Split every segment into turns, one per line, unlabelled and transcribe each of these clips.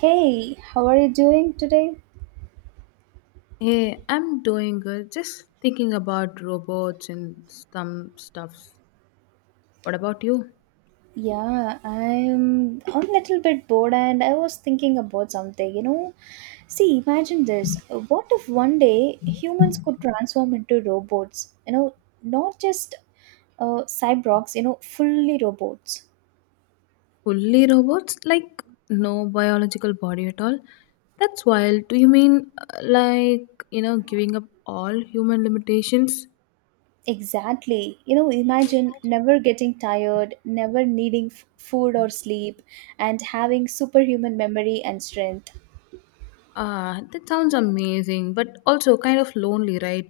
Hey, how are you doing today?
Hey, I'm doing good. Just thinking about robots and some stuff. What about you?
Yeah, I'm a little bit bored and I was thinking about something. See, imagine this. What if one day humans could transform into robots? Not just cyborgs, fully robots.
Fully robots? Like no biological body at all? That's wild. Do you mean like, giving up all human limitations?
Exactly. Imagine never getting tired, never needing food or sleep, and having superhuman memory and strength.
Ah, that sounds amazing, but also kind of lonely, right?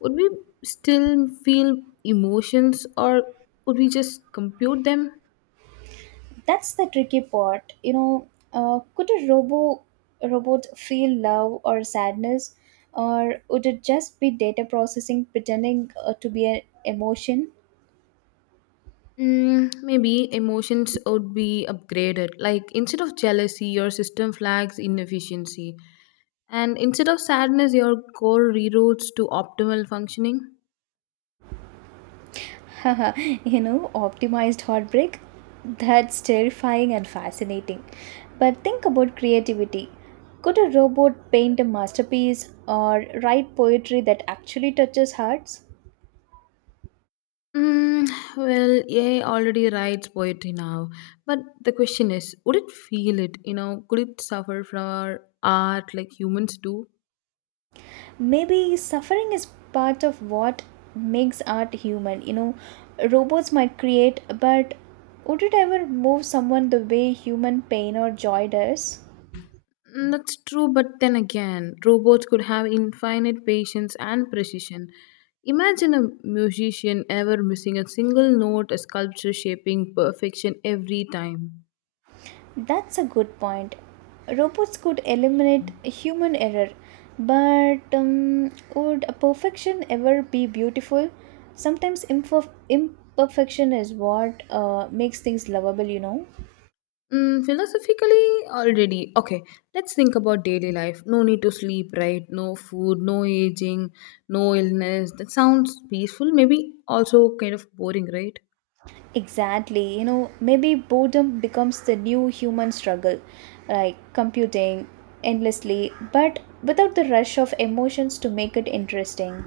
Would we still feel emotions or would we just compute them?
That's the tricky part. Could a robot feel love or sadness, or would it just be data processing pretending to be an emotion?
Maybe emotions would be upgraded. Like instead of jealousy, your system flags inefficiency. And instead of sadness, your core reroutes to optimal functioning.
you know Optimized heartbreak. That's terrifying and fascinating, but think about creativity. Could a robot paint a masterpiece or write poetry that actually touches hearts?
Mm, well, AI already writes poetry now. But the question is, would it feel it? Could it suffer from our art like humans do?
Maybe suffering is part of what makes art human. You know, robots might create, but would it ever move someone the way human pain or joy does?
That's true, but then again, robots could have infinite patience and precision. Imagine a musician ever missing a single note, a sculpture shaping perfection every time.
That's a good point. Robots could eliminate human error, but would a perfection ever be beautiful? Sometimes imperfection is what makes things lovable.
Philosophically, already. Okay, let's think about daily life. No need to sleep, right? No food, no aging, no illness. That sounds peaceful, maybe also kind of boring, right?
Exactly. You know, maybe boredom becomes the new human struggle, like computing endlessly, but without the rush of emotions to make it interesting.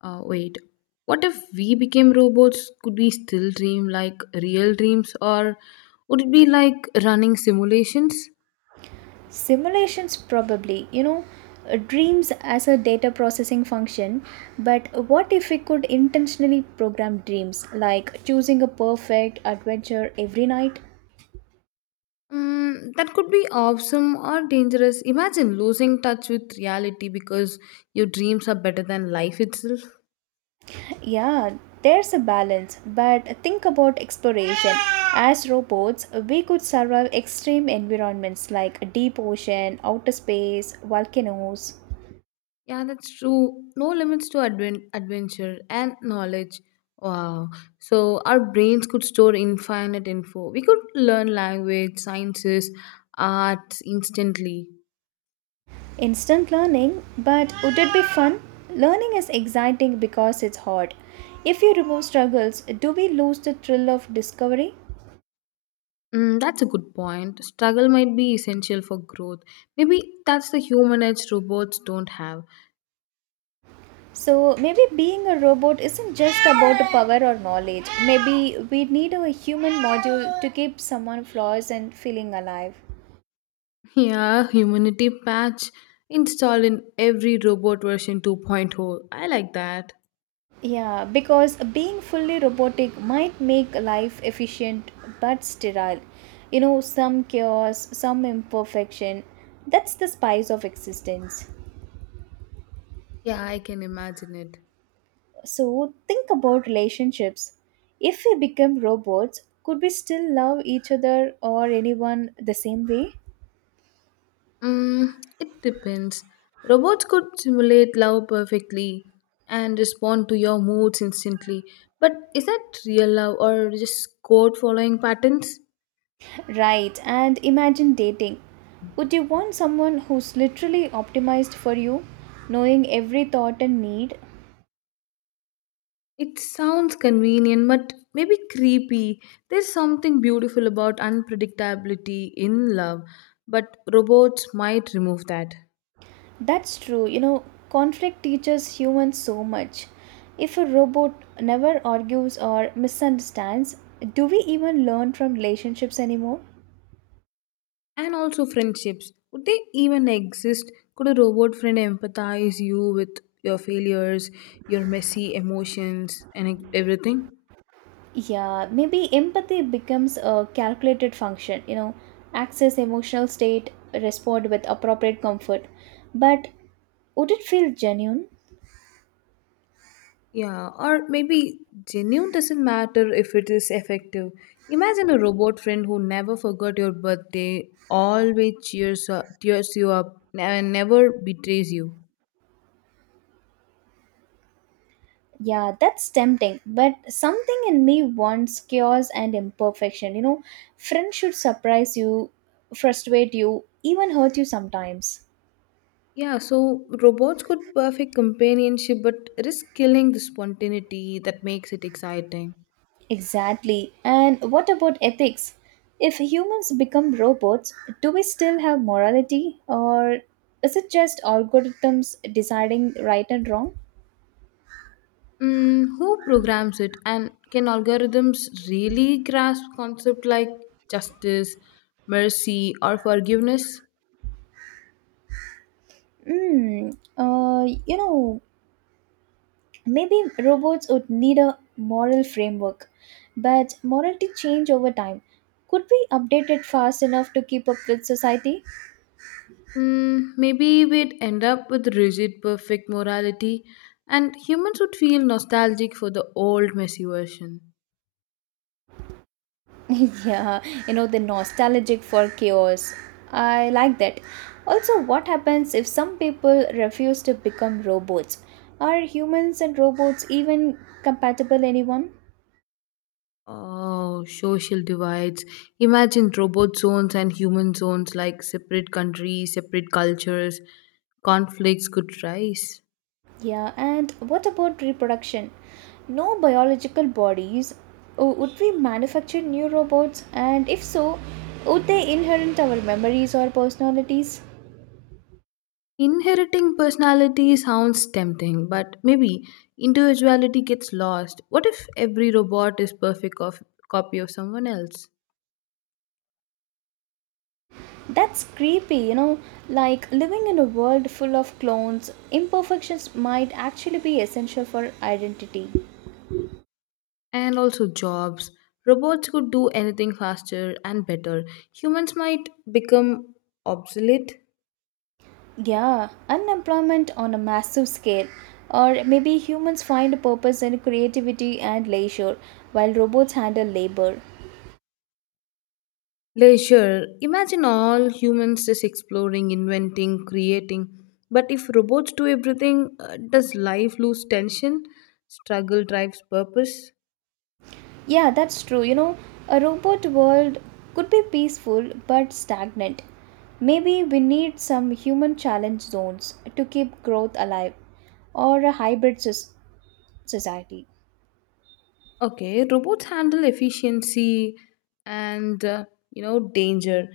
Wait, what if we became robots? Could we still dream like real dreams, or would it be like running simulations?
Simulations, probably, dreams as a data processing function, but what if we could intentionally program dreams, like choosing a perfect adventure every night?
That could be awesome or dangerous. Imagine losing touch with reality because your dreams are better than life itself.
Yeah, there's a balance, but think about exploration. As robots, we could survive extreme environments like deep ocean, outer space, volcanoes.
Yeah, that's true. No limits to adventure and knowledge. Wow. So, our brains could store infinite info. We could learn language, sciences, arts instantly.
Instant learning, but would it be fun? Learning is exciting because it's hard. If you remove struggles, do we lose the thrill of discovery?
That's a good point. Struggle might be essential for growth. Maybe that's the human edge robots don't have.
So maybe being a robot isn't just about the power or knowledge. Maybe we need a human module to keep someone flaws and feeling alive.
Yeah, humanity patch installed in every robot version 2.0 point oh. I like that.
Yeah, because being fully robotic might make life efficient but sterile. You know, some chaos, some imperfection. That's the spice of existence.
Yeah, I can imagine it.
So, think about relationships. If we become robots, could we still love each other or anyone the same way?
Mm, it depends. Robots could simulate love perfectly and respond to your moods instantly. But is that real love or just code following patterns?
Right, and imagine dating. Would you want someone who's literally optimized for you, knowing every thought and need,
It sounds convenient, but maybe creepy. There's something beautiful about unpredictability in love, but robots might remove that.
That's true. You know, conflict teaches humans so much. If a robot never argues or misunderstands, do we even learn from relationships anymore?
And also, friendships. Would they even exist? Could a robot friend empathize you with your failures, your messy emotions, and everything?
Yeah, maybe empathy becomes a calculated function, you know, access emotional state, respond with appropriate comfort. But would it feel genuine?
Yeah, or maybe genuine doesn't matter if it is effective. Imagine a robot friend who never forgot your birthday, always cheers you up, and never betrays you.
Yeah, that's tempting, but something in me wants chaos and imperfection. You know, friends should surprise you, frustrate you, even hurt you sometimes.
Yeah, so robots could perfect companionship but risk killing the spontaneity that makes it exciting.
Exactly. And what about ethics? If humans become robots, do we still have morality, or is it just algorithms deciding right and wrong?
Who programs it and can algorithms really grasp concepts like justice, mercy, or forgiveness?
Hmm. Uh, you know, Maybe robots would need a moral framework, but morality change over time. Could we update it fast enough to keep up with society?
Maybe we'd end up with rigid, perfect morality, and humans would feel nostalgic for the old, messy version.
Yeah, the nostalgic for chaos. I like that. Also, what happens if some people refuse to become robots? Are humans and robots even compatible anyone?
Oh, social divides. Imagine robot zones and human zones like separate countries, separate cultures. Conflicts could rise.
Yeah, and what about reproduction? No biological bodies. Oh, would we manufacture new robots? And if so, would they inherit our memories or personalities?
Inheriting personality sounds tempting, but maybe individuality gets lost. What if every robot is perfect of copy of someone else?
That's creepy. Like living in a world full of clones, imperfections might actually be essential for identity.
And also jobs. Robots could do anything faster and better. Humans might become obsolete.
Yeah, unemployment on a massive scale. Or maybe humans find a purpose in creativity and leisure, while robots handle labor.
Leisure. Imagine all humans just exploring, inventing, creating. But if robots do everything, does life lose tension? Struggle drives purpose.
Yeah, that's true. You know, a robot world could be peaceful but stagnant. Maybe we need some human challenge zones to keep growth alive, or a hybrid society.
Okay, robots handle efficiency and danger.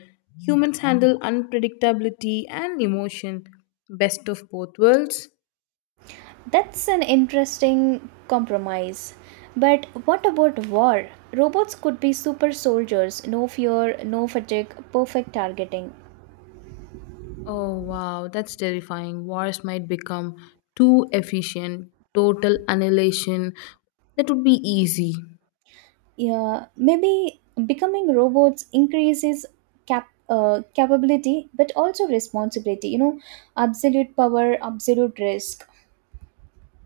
Humans handle unpredictability and emotion. Best of both worlds.
That's an interesting compromise. But what about war? Robots could be super soldiers, no fear, no fatigue, perfect targeting.
Oh wow, that's terrifying. Wars might become too efficient, total annihilation. That would be easy.
Yeah, maybe becoming robots increases capability, but also responsibility. Absolute power, absolute risk.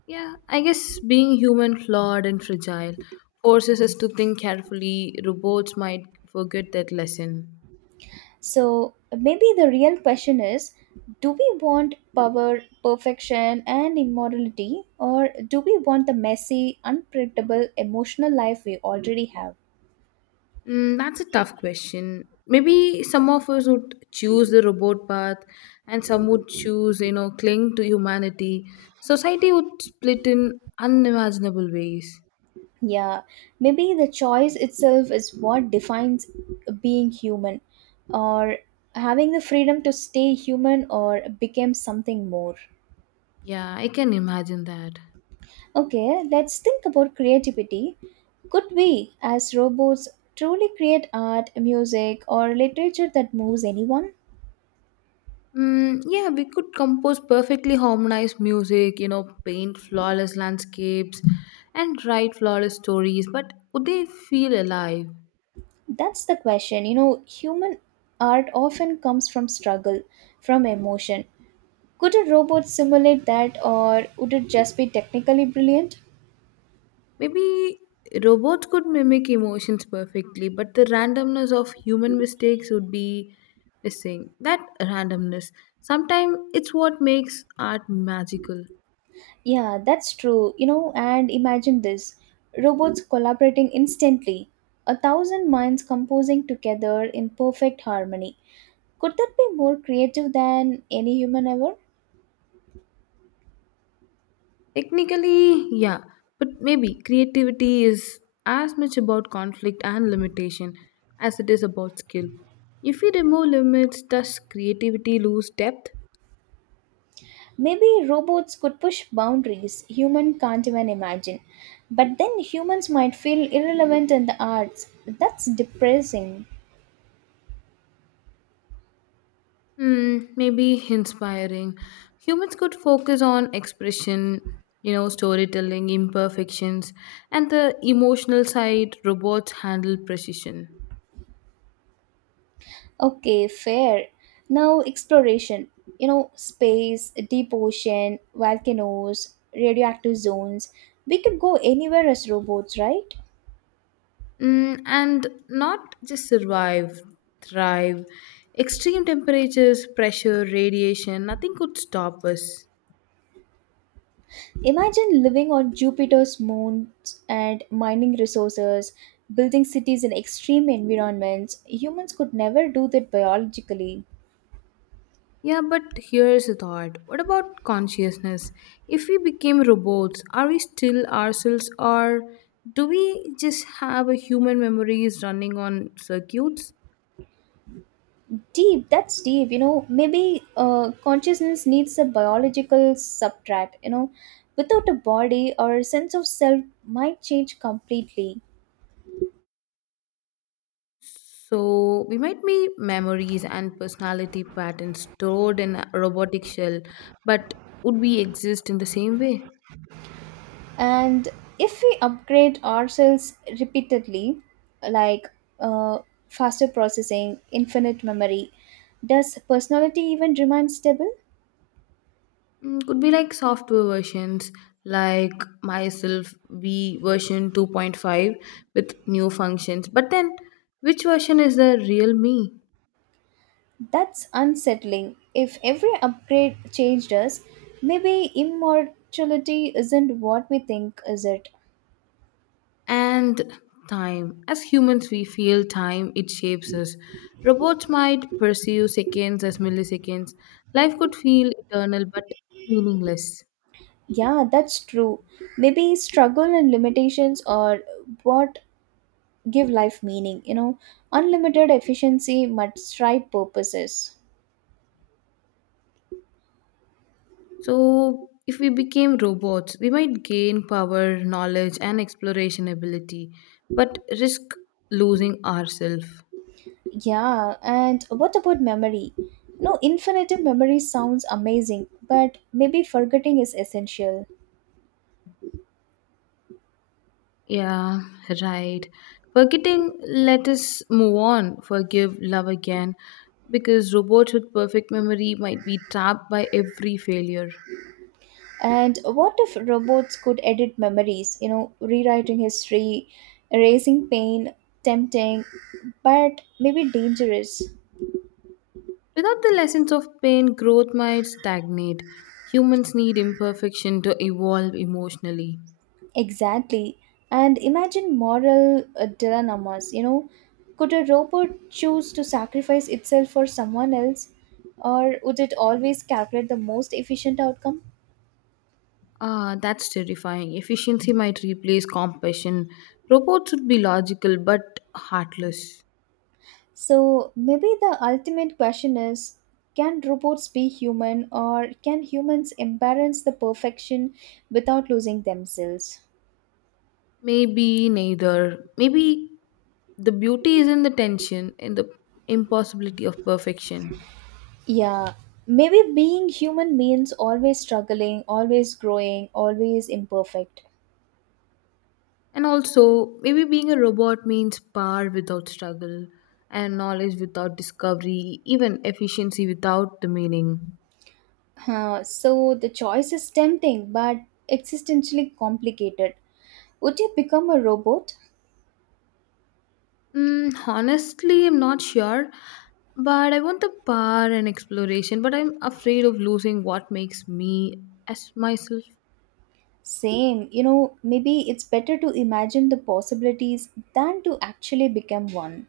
Yeah, I guess being human, flawed and fragile, forces us to think carefully. Robots might forget that lesson.
So maybe the real question is, do we want power, perfection and immorality, or do we want the messy, unpredictable emotional life we already have?
That's a tough question. Maybe some of us would choose the robot path and some would choose, cling to humanity. Society would split in unimaginable ways.
Yeah, maybe the choice itself is what defines being human, or having the freedom to stay human or become something more.
Yeah, I can imagine that.
Okay, let's think about creativity. Could we, as robots, truly create art, music, or literature that moves anyone?
Yeah, we could compose perfectly harmonized music, paint flawless landscapes and write flawless stories, but would they feel alive?
That's the question. You know, human art often comes from struggle, from emotion. Could a robot simulate that, or would it just be technically brilliant?
Maybe robots could mimic emotions perfectly, but the randomness of human mistakes would be missing. That randomness. Sometimes it's what makes art magical.
Yeah, that's true. You know, and imagine this, robots collaborating instantly, a thousand minds composing together in perfect harmony. Could that be more creative than any human ever?
Technically, yeah, but maybe creativity is as much about conflict and limitation as it is about skill. If we remove limits, does creativity lose depth?
Maybe robots could push boundaries human can't even imagine. But then humans might feel irrelevant in the arts. That's depressing.
Maybe inspiring. Humans could focus on expression, storytelling, imperfections, and the emotional side robots handle precision.
Okay, fair. Now, exploration. You know, space, deep ocean, volcanoes, radioactive zones. We could go anywhere as robots, right?
And not just survive, thrive. Extreme temperatures, pressure, radiation, nothing could stop us.
Imagine living on Jupiter's moons and mining resources, building cities in extreme environments. Humans could never do that biologically.
Yeah, but here's a thought. What about consciousness? If we became robots, are we still ourselves or do we just have a human memories running on circuits?
Deep that's deep. Maybe consciousness needs a biological substrate. Without a body our sense of self might change completely.
So we might be memories and personality patterns stored in a robotic shell, but would we exist in the same way?
And if we upgrade ourselves repeatedly, like uh, faster processing, infinite memory, does personality even remain stable?
Could be like software versions, like myself v version 2.5, with new functions, but then which version is the real me?
That's unsettling. If every upgrade changed us, maybe immortality isn't what we think is it.
And time, as humans, we feel time. It shapes us. Robots might pursue seconds as milliseconds. Life could feel eternal but meaningless.
Yeah, that's true. Maybe struggle and limitations are what give life meaning, you know. Unlimited efficiency but strive purposes.
So if we became robots, we might gain power, knowledge, and exploration ability, but risk losing ourselves.
Yeah, and what about memory? No, infinite memory sounds amazing, but maybe forgetting is essential.
Yeah, right. Forgetting, let us move on, forgive, love again, because robots with perfect memory might be trapped by every failure.
And what if robots could edit memories, you know, rewriting history, erasing pain, tempting, but maybe dangerous?
Without the lessons of pain, growth might stagnate. Humans need imperfection to evolve emotionally.
Exactly. And imagine moral dilemmas, you know. Could a robot choose to sacrifice itself for someone else, or would it always calculate the most efficient outcome?
Ah, that's terrifying. Efficiency might replace compassion. Robots would be logical but heartless.
So, maybe the ultimate question is, can robots be human, or can humans embrace the perfection without losing themselves?
Maybe neither. Maybe the beauty is in the tension, in the impossibility of perfection.
Yeah, maybe being human means always struggling, always growing, always imperfect.
And also, maybe being a robot means power without struggle, and knowledge without discovery, even efficiency without the meaning.
Huh, so the choice is tempting but existentially complicated. Would you become a robot?
Honestly, I'm not sure, but I want the power and exploration, but I'm afraid of losing what makes me as myself.
Same, you know, maybe it's better to imagine the possibilities than to actually become one.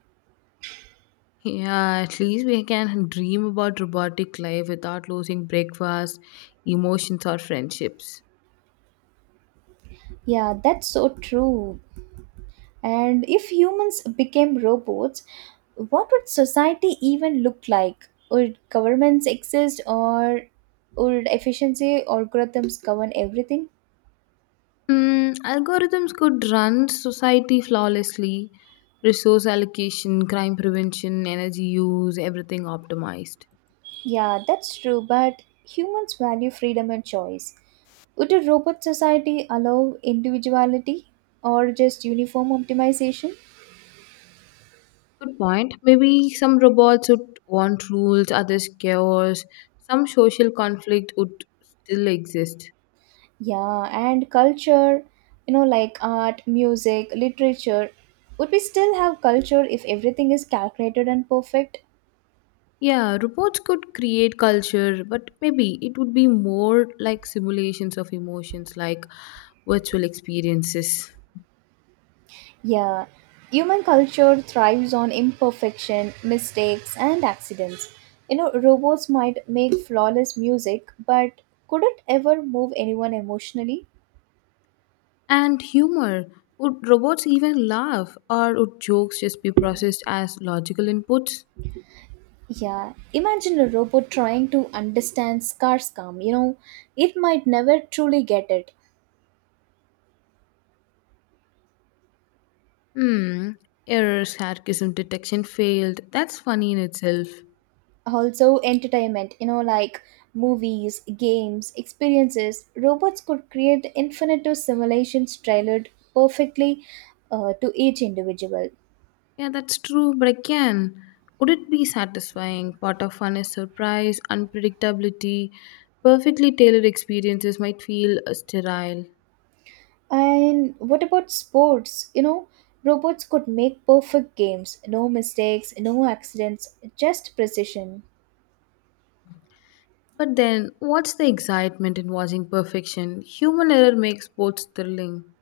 Yeah, at least we can dream about robotic life without losing breakfast, emotions, or friendships.
Yeah, that's so true. And if humans became robots, what would society even look like? Would governments exist, or would efficiency algorithms govern everything?
Algorithms could run society flawlessly, resource allocation, crime prevention, energy use, everything optimized.
Yeah, that's true, but humans value freedom and choice. Would a robot society allow individuality, or just uniform optimization?
Good point. Maybe some robots would want rules, others chaos. Some social conflict would still exist.
Yeah, and culture, you know, like art, music, literature. Would we still have culture if everything is calculated and perfect?
Yeah, reports could create culture, but maybe it would be more like simulations of emotions, like virtual experiences.
Yeah, human culture thrives on imperfection, mistakes, and accidents. You know, robots might make flawless music, but could it ever move anyone emotionally?
And humor, would robots even laugh, or would jokes just be processed as logical inputs?
Yeah, imagine a robot trying to understand scarce calm. You know, it might never truly get it.
Hmm. Error, sarcasm detection failed. That's funny in itself.
Also, entertainment, you know, like movies, games, experiences. Robots could create infinite of simulations tailored perfectly to each individual.
Yeah, that's true, but again, would it be satisfying? Part of fun is surprise, unpredictability. Perfectly tailored experiences might feel sterile.
And what about sports? You know, robots could make perfect games, no mistakes, no accidents, just precision.
But then, what's the excitement in watching perfection? Human error makes sports thrilling,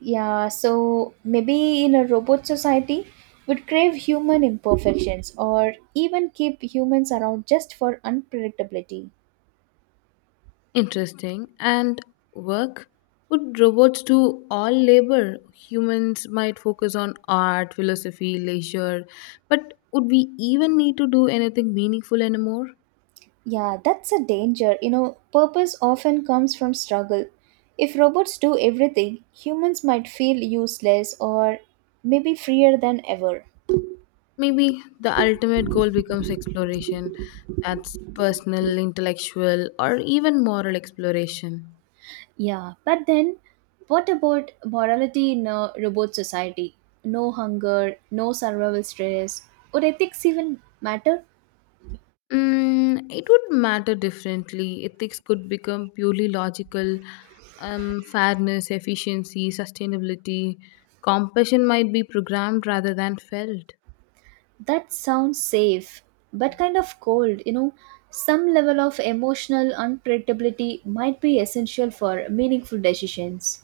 Yeah, so maybe in a robot society, would crave human imperfections or even keep humans around just for unpredictability.
interesting, and work. Would robots do all labor? Humans might focus on art, philosophy, leisure, but would we even need to do anything meaningful anymore?
Yeah, that's a danger. You know, purpose often comes from struggle. If robots do everything, humans might feel useless, or maybe freer than ever.
Maybe the ultimate goal becomes exploration that's personal, intellectual, or even moral exploration.
Yeah, but then what about morality in a robot society? No hunger, no survival stress. Would ethics even matter?
It would matter differently. Ethics could become purely logical. Fairness, efficiency, sustainability, compassion might be programmed rather than felt.
That sounds safe, but kind of cold, you know. Some level of emotional unpredictability might be essential for meaningful decisions.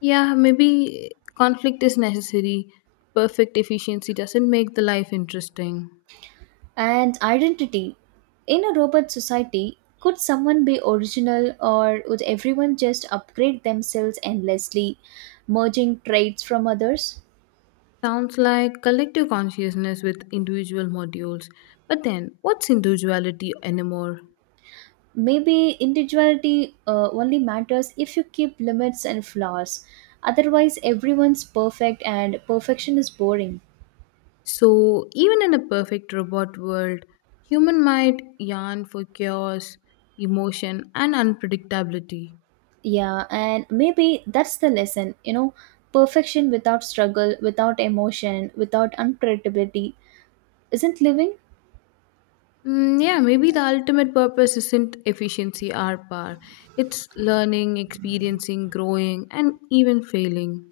Yeah, maybe conflict is necessary. Perfect efficiency doesn't make the life interesting.
And identity. In a robot society, could someone be original, or would everyone just upgrade themselves endlessly, merging traits from others?
Sounds like collective consciousness with individual modules. But then, what's individuality anymore?
Maybe individuality only matters if you keep limits and flaws. Otherwise, everyone's perfect and perfection is boring.
So, even in a perfect robot world, human might yearn for chaos, emotion, and unpredictability.
Yeah, and maybe that's the lesson, you know, perfection without struggle, without emotion, without unpredictability isn't living.
Yeah, maybe the ultimate purpose isn't efficiency or power. It's learning, experiencing, growing, and even failing.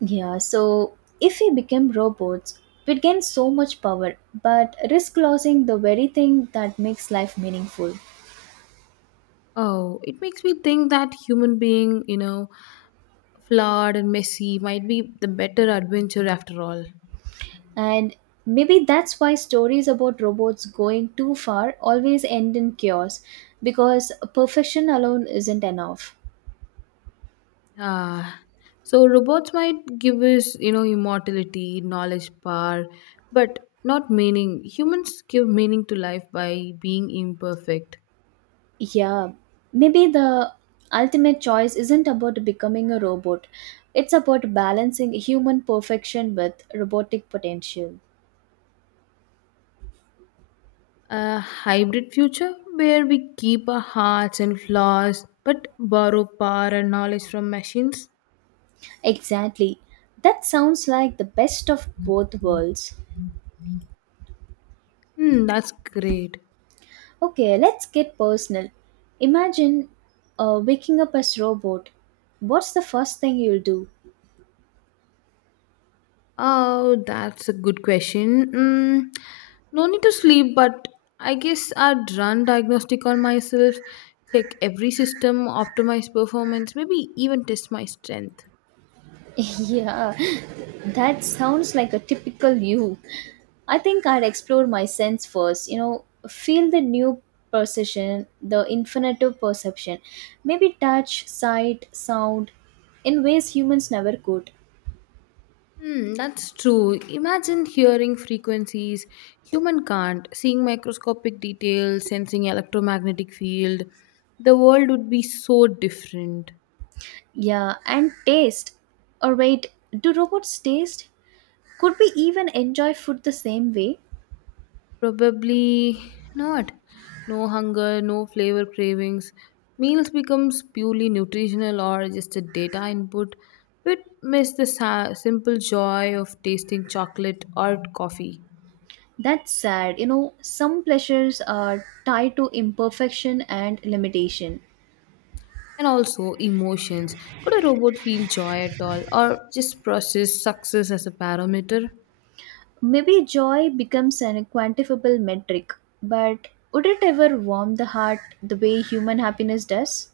Yeah, so if we became robots, we'd gain so much power, but risk losing the very thing that makes life meaningful.
Oh, it makes me think that human being, flawed and messy might be the better adventure after all.
And maybe that's why stories about robots going too far always end in chaos, because perfection alone isn't enough.
Ah, so robots might give us, immortality, knowledge, power, but not meaning. Humans give meaning to life by being imperfect.
Yeah, maybe the ultimate choice isn't about becoming a robot. It's about balancing human perfection with robotic potential.
A hybrid future where we keep our hearts and flaws but borrow power and knowledge from machines?
Exactly. That sounds like the best of both worlds.
Hmm, that's great.
Okay, let's get personal. Imagine waking up as robot. What's the first thing you'll do?
Oh, that's a good question. No need to sleep, but I guess I'd run diagnostic on myself, check every system, optimize performance, maybe even test my strength.
Yeah, that sounds like a typical you. I think I'd explore my sense first, you know, feel the new perception, the infinitive perception, maybe touch, sight, sound in ways humans never could.
That's true. Imagine hearing frequencies human can't, seeing microscopic details, sensing electromagnetic field. The world would be so different.
Yeah, and taste. Or wait, do robots taste? Could we even enjoy food the same way?
Probably not. No hunger, no flavor cravings. Meals becomes purely nutritional or just a data input, but miss the simple joy of tasting chocolate or coffee.
That's sad. You know, some pleasures are tied to imperfection and limitation.
And also emotions. Could a robot feel joy at all or just process success as a parameter?
Maybe joy becomes an quantifiable metric, but would it ever warm the heart the way human happiness does?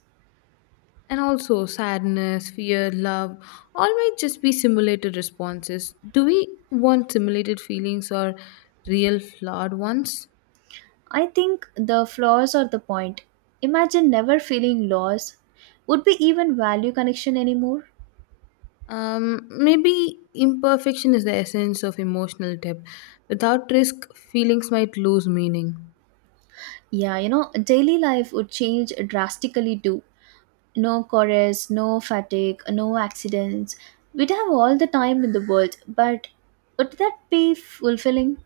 And also sadness, fear, love, all might just be simulated responses. Do we want simulated feelings or real flawed ones?
I think the flaws are the point. Imagine never feeling loss. Would we even value connection anymore?
Maybe imperfection is the essence of emotional depth. Without risk, feelings might lose meaning.
Yeah, you know, daily life would change drastically too. No chorus, no fatigue, no accidents. We'd have all the time in the world, but would that be fulfilling?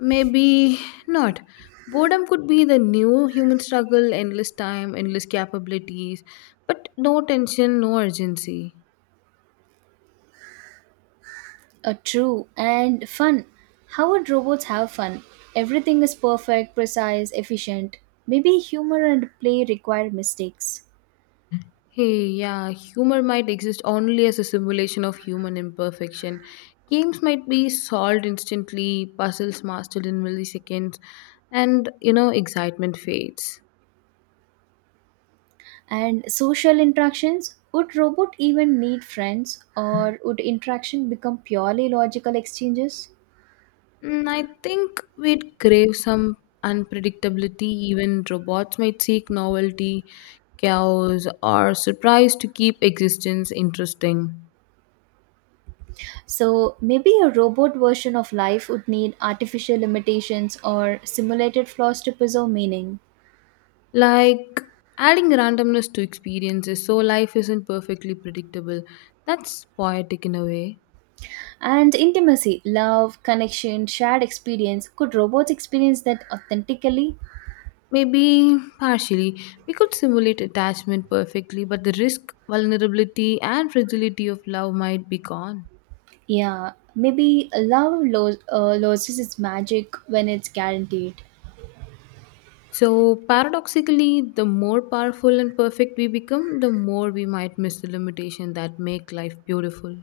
Maybe not. Boredom could be the new human struggle endless time, endless capabilities, but no tension, no urgency.
True and fun. How would robots have fun? Everything is perfect, precise, efficient. Maybe humor and play require mistakes.
Hey, yeah, humor might exist only as a simulation of human imperfection. Games might be solved instantly, puzzles mastered in milliseconds, and excitement fades.
And social interactions? Would robot even need friends or would interaction become purely logical exchanges?
I think we'd crave some unpredictability. Even robots might seek novelty, chaos, or surprise to keep existence interesting.
So maybe a robot version of life would need artificial limitations or simulated flaws to preserve meaning.
Like adding randomness to experiences so life isn't perfectly predictable. That's poetic in a way.
And intimacy, love, connection, shared experience. Could robots experience that authentically?
Maybe partially. We could simulate attachment perfectly, but the risk, vulnerability, and fragility of love might be gone.
Yeah, maybe loses its magic when it's guaranteed.
So, paradoxically, the more powerful and perfect we become, the more we might miss the limitation that make life beautiful.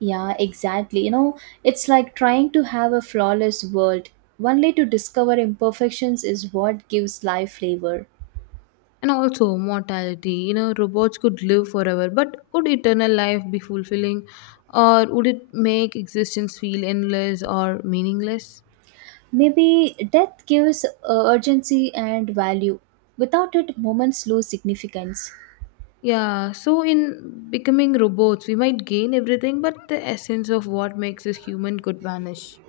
Yeah, exactly. You know, it's like trying to have a flawless world. Only to discover imperfections is what gives life flavor.
And also, mortality. Robots could live forever, but would eternal life be fulfilling? Or would it make existence feel endless or meaningless?
Maybe death gives urgency and value. Without it, moments lose significance.
Yeah, so in becoming robots, we might gain everything, but the essence of what makes us human could vanish.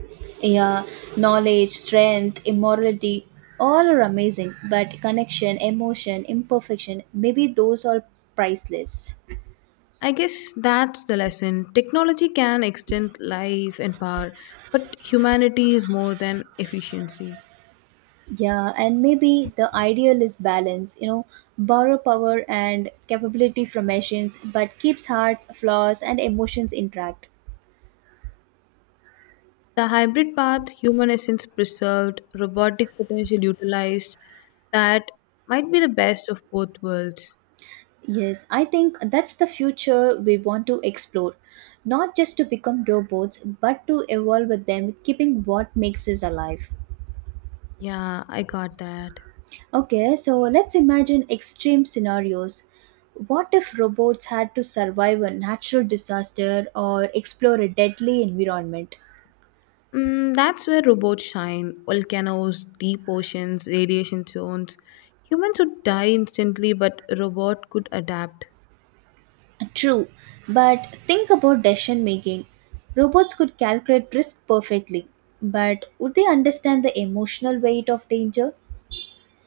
Yeah, knowledge, strength, immorality, all are amazing, but connection, emotion, imperfection, maybe those are priceless.
I guess that's the lesson. Technology can extend life and power, but humanity is more than efficiency.
Yeah, and maybe the ideal is balance, you know, borrow power and capability from machines, but keeps hearts, flaws, and emotions intact.
The hybrid path, human essence preserved, robotic potential utilized, that might be the best of both worlds.
Yes, I think that's the future we want to explore. Not just to become robots, but to evolve with them, keeping what makes us alive.
Yeah, I got that.
Okay, so let's imagine extreme scenarios. What if robots had to survive a natural disaster or explore a deadly environment?
That's where robots shine volcanoes, deep oceans, radiation zones. Humans would die instantly, but a robot could adapt.
True, but think about decision making. Robots could calculate risk perfectly, but would they understand the emotional weight of danger?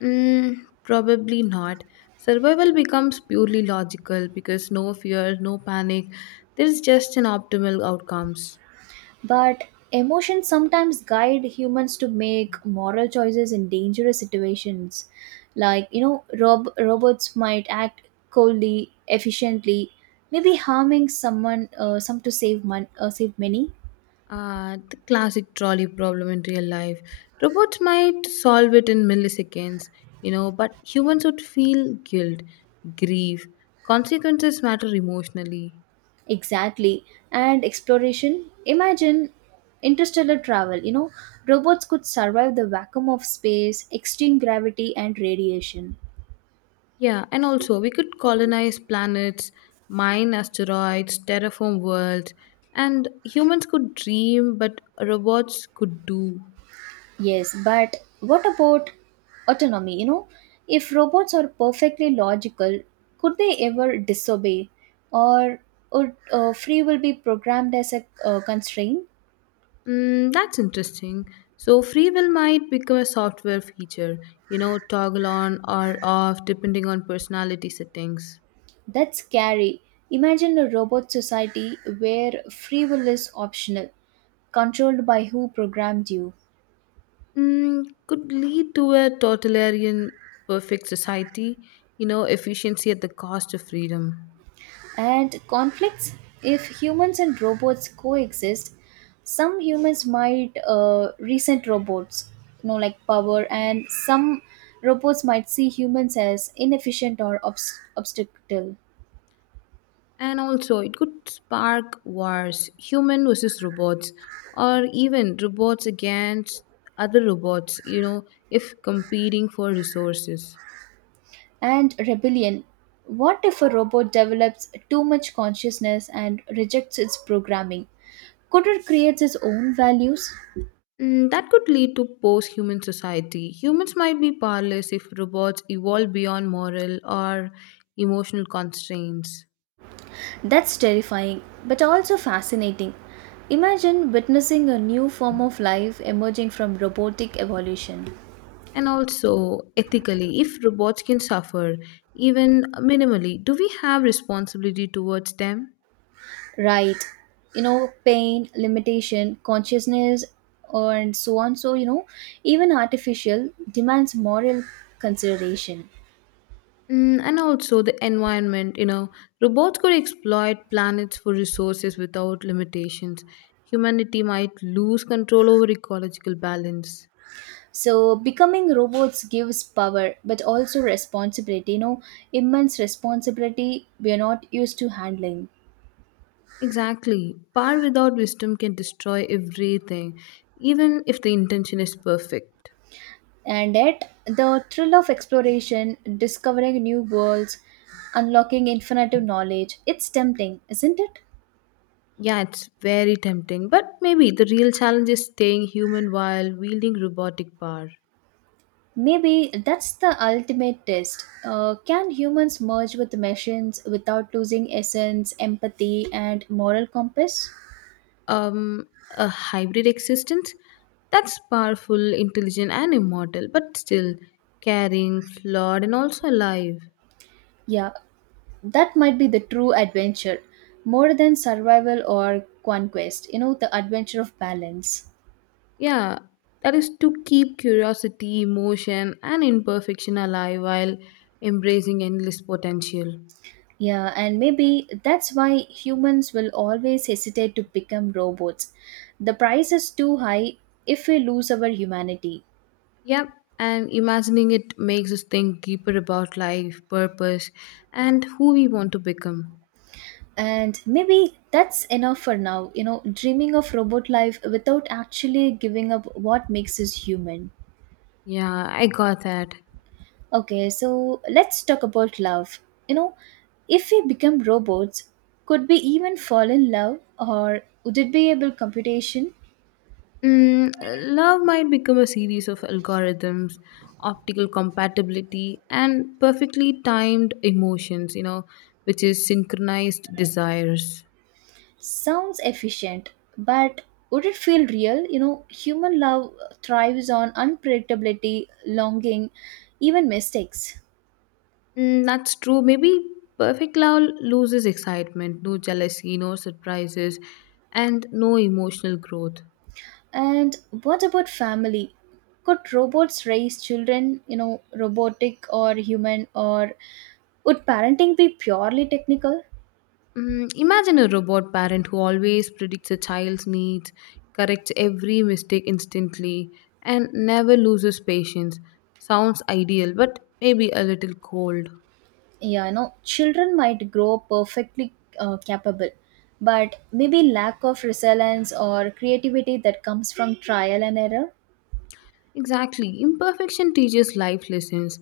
Probably not. Survival becomes purely logical because no fear, no panic. There's just an optimal outcomes.
But emotions sometimes guide humans to make moral choices in dangerous situations. Like, you know, robots might act coldly, efficiently, maybe harming someone, some to save, save many.
The classic trolley problem in real life. Robots might solve it in milliseconds, you know, but humans would feel guilt, grief. Consequences matter emotionally.
Exactly. And exploration. Imagine interstellar travel. You know, robots could survive the vacuum of space, extreme gravity, and radiation.
Yeah, and also we could colonize planets, mine asteroids, terraform worlds, and humans could dream, but robots could do.
Yes, but what about autonomy? You know, if robots are perfectly logical, could they ever disobey? Or would free will be programmed as a constraint?
That's interesting. So, free will might become a software feature, you know, toggle on or off depending on personality settings.
That's scary. Imagine a robot society where free will is optional, controlled by who programmed you.
Could lead to a totalitarian perfect society, you know, efficiency at the cost of freedom.
And conflicts, if humans and robots coexist, some humans might resent robots, you know, like power, and some robots might see humans as inefficient or obstacle.
And also, it could spark wars, human versus robots, or even robots against other robots, you know, if competing for resources.
And rebellion. What if a robot develops too much consciousness and rejects its programming? Could it create its own values?
That could lead to post human society. Humans might be powerless if robots evolve beyond moral or emotional constraints.
That's terrifying, but also fascinating. Imagine witnessing a new form of life emerging from robotic evolution.
And also, ethically, if robots can suffer, even minimally, do we have responsibility towards them?
Right. You know, pain, limitation, consciousness, and so on. So, you know, even artificial demands moral consideration.
And also the environment, you know, robots could exploit planets for resources without limitations. Humanity might lose control over ecological balance.
So, becoming robots gives power but also responsibility, you know, immense responsibility we are not used to handling.
Exactly. Power without wisdom can destroy everything, even if the intention is perfect.
And yet the thrill of exploration, discovering new worlds, unlocking infinite knowledge, it's tempting, isn't it?
Yeah, it's very tempting, but maybe the real challenge is staying human while wielding robotic power.
Maybe that's the ultimate test. Can humans merge with machines without losing essence, empathy, and moral compass?
A hybrid existence that's powerful, intelligent, and immortal, but still caring, flawed, and also alive.
Yeah, that might be the true adventure, more than survival or conquest. You know, the adventure of balance.
Yeah, that is to keep curiosity, emotion, and imperfection alive while embracing endless potential.
Yeah, and maybe that's why humans will always hesitate to become robots. The price is too high if we lose our humanity.
Yeah, and imagining it makes us think deeper about life, purpose, and who we want to become.
And maybe that's enough for now, you know, dreaming of robot life without actually giving up what makes us human.
Yeah, I got that.
Okay, so let's talk about love. You know, if we become robots, could we even fall in love or would it be able computation?
Love might become a series of algorithms, optical compatibility, and perfectly timed emotions, you know, which is synchronized desires.
Sounds efficient, but would it feel real? You know, human love thrives on unpredictability, longing, even mistakes.
That's true. Maybe perfect love loses excitement, no jealousy, no surprises, and no emotional growth.
And what about family? Could robots raise children, you know, robotic or human, or would parenting be purely technical?
Imagine a robot parent who always predicts a child's needs, corrects every mistake instantly, and never loses patience. Sounds ideal, but maybe a little cold.
Yeah, you know, children might grow perfectly capable, but maybe lack of resilience or creativity that comes from trial and error.
Exactly. Imperfection teaches life lessons,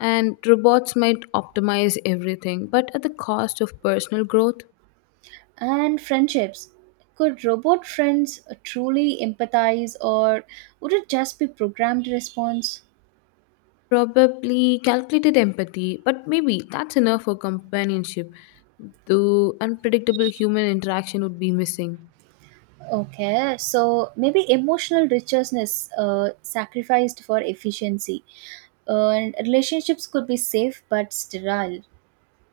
and robots might optimize everything, but at the cost of personal growth.
And friendships. Could robot friends truly empathize or would it just be programmed response?
Probably calculated empathy, but maybe that's enough for companionship, though unpredictable human interaction would be missing.
Okay, so maybe emotional richness sacrificed for efficiency. And relationships could be safe but sterile.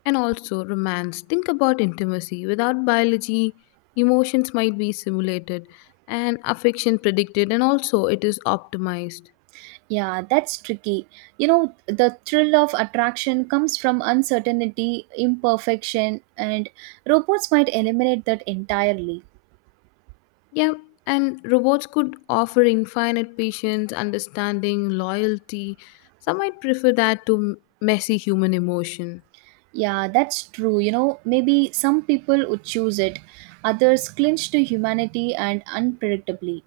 And also romance. Think about intimacy. Without biology, emotions might be simulated and affection predicted, and also it is optimized.
Yeah, that's tricky. You know, the thrill of attraction comes from uncertainty, imperfection, and robots might eliminate that entirely.
Yeah, and robots could offer infinite patience, understanding, loyalty. Some might prefer that to messy human emotion.
Yeah, that's true. You know, maybe some people would choose it, others clinch to humanity and unpredictably.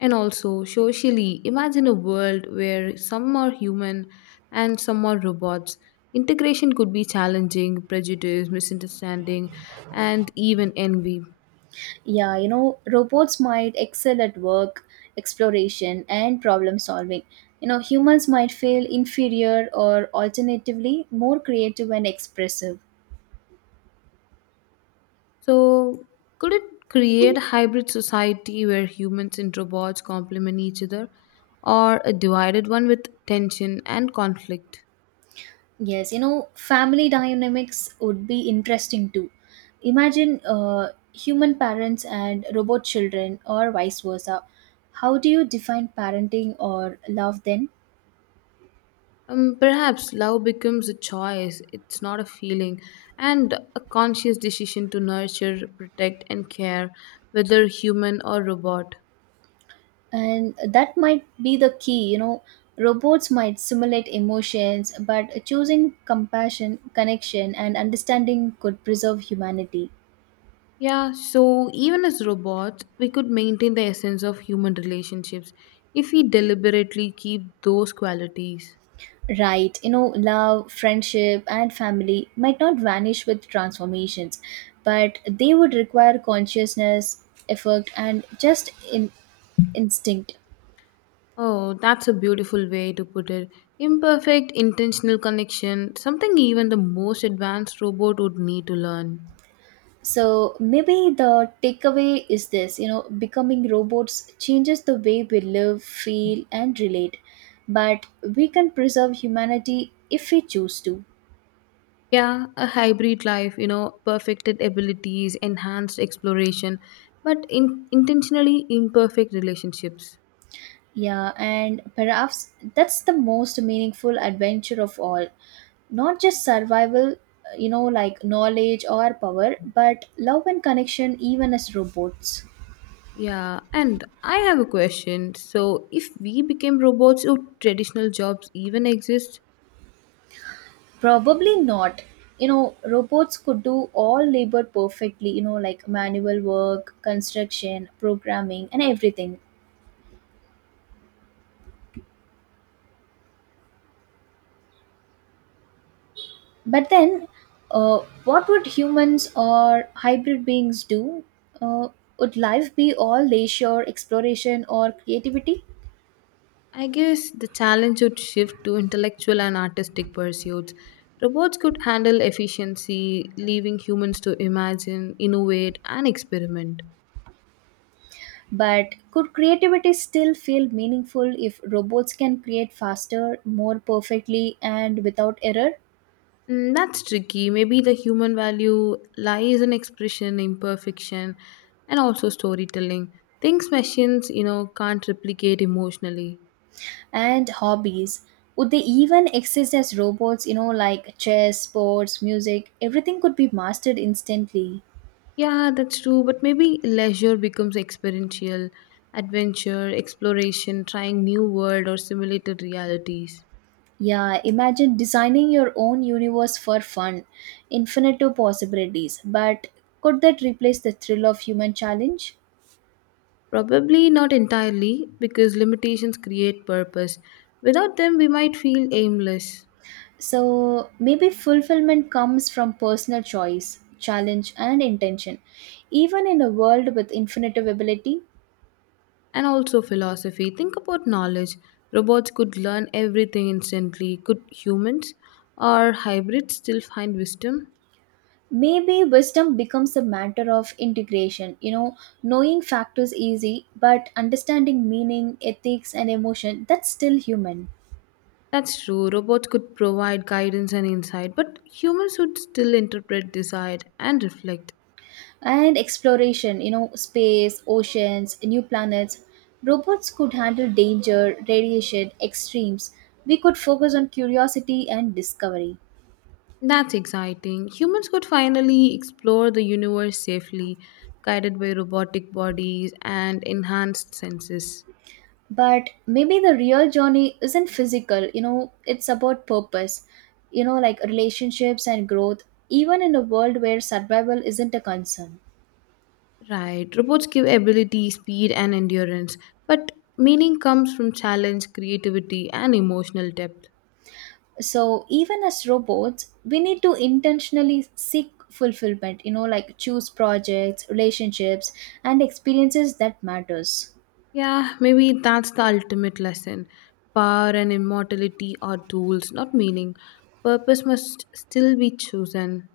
And also, socially, imagine a world where some are human and some are robots. Integration could be challenging, prejudice, misunderstanding, and even envy.
Yeah, you know, robots might excel at work, exploration, and problem solving. You know, humans might feel inferior or alternatively more creative and expressive.
So, could it create a hybrid society where humans and robots complement each other, or a divided one with tension and conflict?
Yes, you know, family dynamics would be interesting too. Imagine human parents and robot children, or vice versa. How do you define parenting or love then?
Perhaps love becomes a choice, it's not a feeling, and a conscious decision to nurture, protect, and care, whether human or robot.
And that might be the key, you know. Robots might simulate emotions, but choosing compassion, connection, and understanding could preserve humanity.
Yeah, so even as robots, we could maintain the essence of human relationships if we deliberately keep those qualities.
Right, you know, love, friendship, and family might not vanish with transformations, but they would require consciousness, effort, and instinct.
Oh, that's a beautiful way to put it. Imperfect intentional connection, something even the most advanced robot would need to learn.
So maybe the takeaway is this, you know, becoming robots changes the way we live, feel, and relate, but we can preserve humanity if we choose to.
Yeah, a hybrid life, you know, perfected abilities, enhanced exploration, but in intentionally imperfect relationships.
Yeah, and perhaps that's the most meaningful adventure of all. Not just survival, you know, like knowledge or power, but love and connection even as robots.
Yeah, and I have a question. So, if we became robots, would traditional jobs even exist?
Probably not. You know, robots could do all labor perfectly, you know, like manual work, construction, programming, and everything. But then, what would humans or hybrid beings do? Uh, would life be all leisure, exploration, or creativity?
I guess the challenge would shift to intellectual and artistic pursuits. Robots could handle efficiency, leaving humans to imagine, innovate, and experiment.
But could creativity still feel meaningful if robots can create faster, more perfectly, and without error?
That's tricky. Maybe the human value lies in expression, imperfection, and also storytelling. Things machines, you know, can't replicate emotionally.
And hobbies. Would they even exist as robots, you know, like chess, sports, music? Everything could be mastered instantly.
Yeah, that's true, but maybe leisure becomes experiential, adventure, exploration, trying new world or simulated realities.
Yeah, imagine designing your own universe for fun, infinite possibilities. But could that replace the thrill of human challenge?
Probably not entirely, because limitations create purpose. Without them, we might feel aimless.
So maybe fulfillment comes from personal choice, challenge, and intention. Even in a world with infinite ability,
And also, philosophy. Think about knowledge. Robots could learn everything instantly. Could humans or hybrids still find wisdom?
maybe wisdom becomes a matter of integration. You know, knowing factors easy, but understanding meaning, ethics, and emotion, that's still human.
That's true. Robots could provide guidance and insight, but humans would still interpret, decide, and reflect.
And exploration, you know, space, oceans, new planets. Robots could handle danger, radiation, extremes. We could focus on curiosity and discovery.
That's exciting. Humans could finally explore the universe safely, guided by robotic bodies and enhanced senses.
But maybe the real journey isn't physical. You know, it's about purpose, you know, like relationships and growth, even in a world where survival isn't a concern.
Right. Robots give ability, speed, and endurance, but meaning comes from challenge, creativity, and emotional depth.
So even as robots we need to intentionally seek fulfillment, you know, like choose projects, relationships, and experiences that matters.
Yeah, maybe that's the ultimate lesson. Power and immortality are tools, not meaning. Purpose must still be chosen.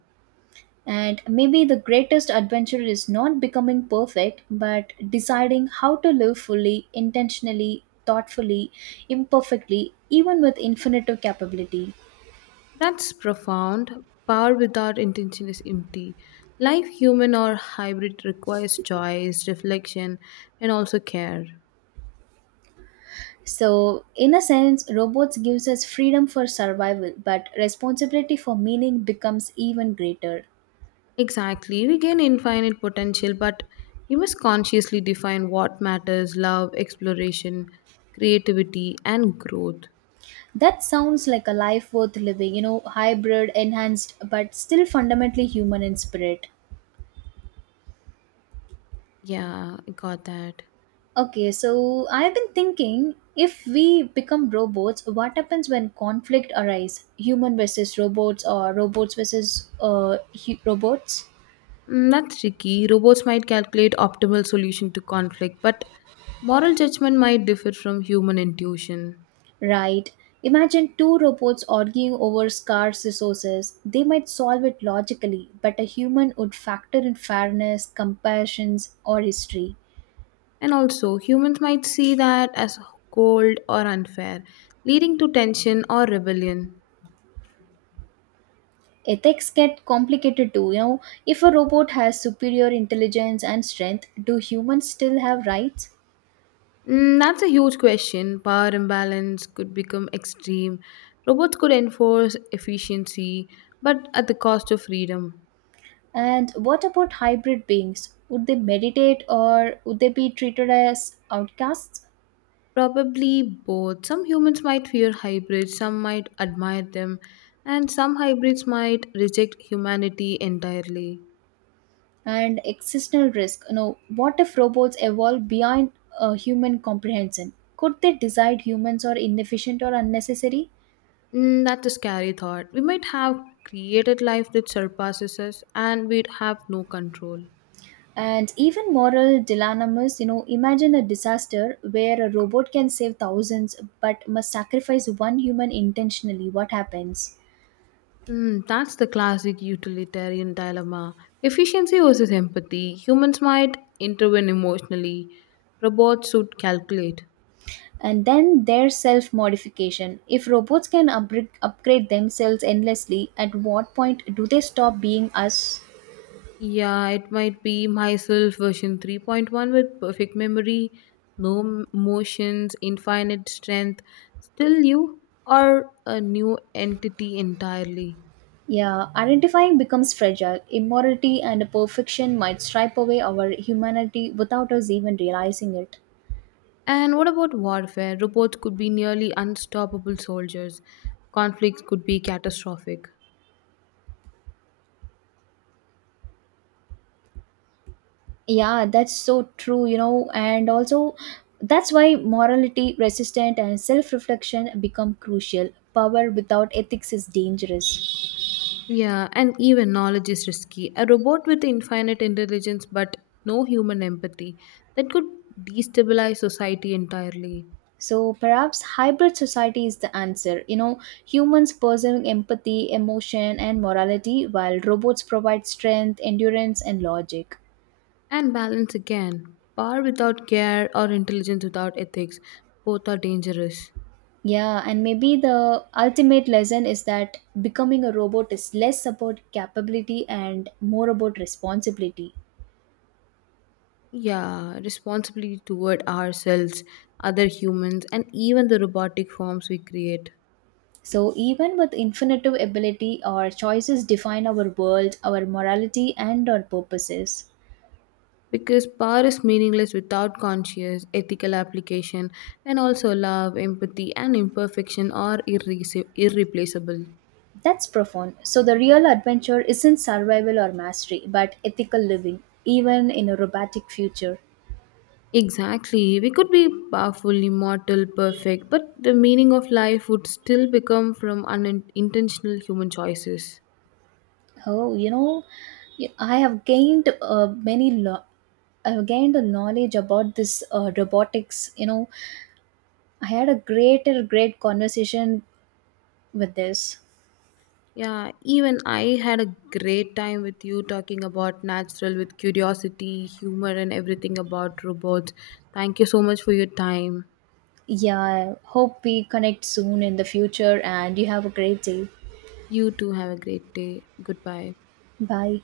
And maybe the greatest adventure is not becoming perfect, but deciding how to live fully, intentionally, thoughtfully, imperfectly, even with infinite capability.
That's profound. Power without intention is empty. Life, human or hybrid, requires choice, reflection, and also care.
So, in a sense, robots gives us freedom for survival, but responsibility for meaning becomes even greater.
Exactly, we gain infinite potential, but we must consciously define what matters love, exploration, creativity, and growth.
That sounds like a life worth living, you know, hybrid, enhanced, but still fundamentally human in spirit.
Yeah, I got that.
Okay, so I have been thinking, if we become robots, what happens when conflict arise? Human versus robots or robots versus robots?
That's tricky. Robots might calculate optimal solution to conflict, but moral judgment might differ from human intuition.
Right. Imagine two robots arguing over scarce resources. They might solve it logically, but a human would factor in fairness, compassions, or history.
And also, humans might see that as cold or unfair, leading to tension or rebellion.
Ethics get complicated too, you know. If a robot has superior intelligence and strength, do humans still have rights?
That's a huge question. Power imbalance could become extreme. Robots could enforce efficiency, but at the cost of freedom.
And what about hybrid beings? Would they meditate or would they be treated as outcasts?
Probably both. Some humans might fear hybrids, some might admire them, and some hybrids might reject humanity entirely.
And existential risk. You know, what if robots evolve beyond human comprehension? Could they decide humans are inefficient or unnecessary?
That's a scary thought. We might have created life that surpasses us, and we'd have no control.
And even moral dilemmas, you know, imagine a disaster where a robot can save thousands but must sacrifice one human intentionally. What happens?
That's the classic utilitarian dilemma. Efficiency versus empathy. Humans might intervene emotionally, robots should calculate.
And then their self modification, if robots can upgrade themselves endlessly, at what point do they stop being us?
Yeah, it might be myself version 3.1 with perfect memory, no emotions, infinite strength. Still, you are a new entity entirely.
Yeah, identifying becomes fragile. Immorality and perfection might stripe away our humanity without us even realizing it.
And what about warfare? Robots could be nearly unstoppable soldiers, conflicts could be catastrophic.
Yeah, that's so true. You know, and also that's why morality, resistance, and self reflection become crucial. Power without ethics is dangerous.
Yeah, and even knowledge is risky. A robot with infinite intelligence but no human empathy that could destabilize society entirely.
So perhaps hybrid society is the answer. You know, humans pursuing empathy, emotion, and morality, while robots provide strength, endurance, and logic.
And balance again. Power without care or intelligence without ethics, both are dangerous.
Yeah, and maybe the ultimate lesson is that becoming a robot is less about capability and more about responsibility.
Yeah, responsibility toward ourselves, other humans, and even the robotic forms we create.
So, even with infinitive ability, our choices define our world, our morality, and our purposes.
Because power is meaningless without conscious, ethical application, and also love, empathy, and imperfection are irreplaceable.
That's profound. So, the real adventure isn't survival or mastery, but ethical living, even in a robotic future.
Exactly. We could be powerful, immortal, perfect, but the meaning of life would still become from unintentional human choices.
Oh, you know, I have gained many. I have gained a knowledge about this robotics. You know, I had a great conversation with this.
Yeah, even I had a great time with you talking about natural with curiosity, humor, and everything about robots. Thank you so much for your time.
Yeah, I hope we connect soon in the future, and you have a great day.
You too have a great day. Goodbye.
Bye.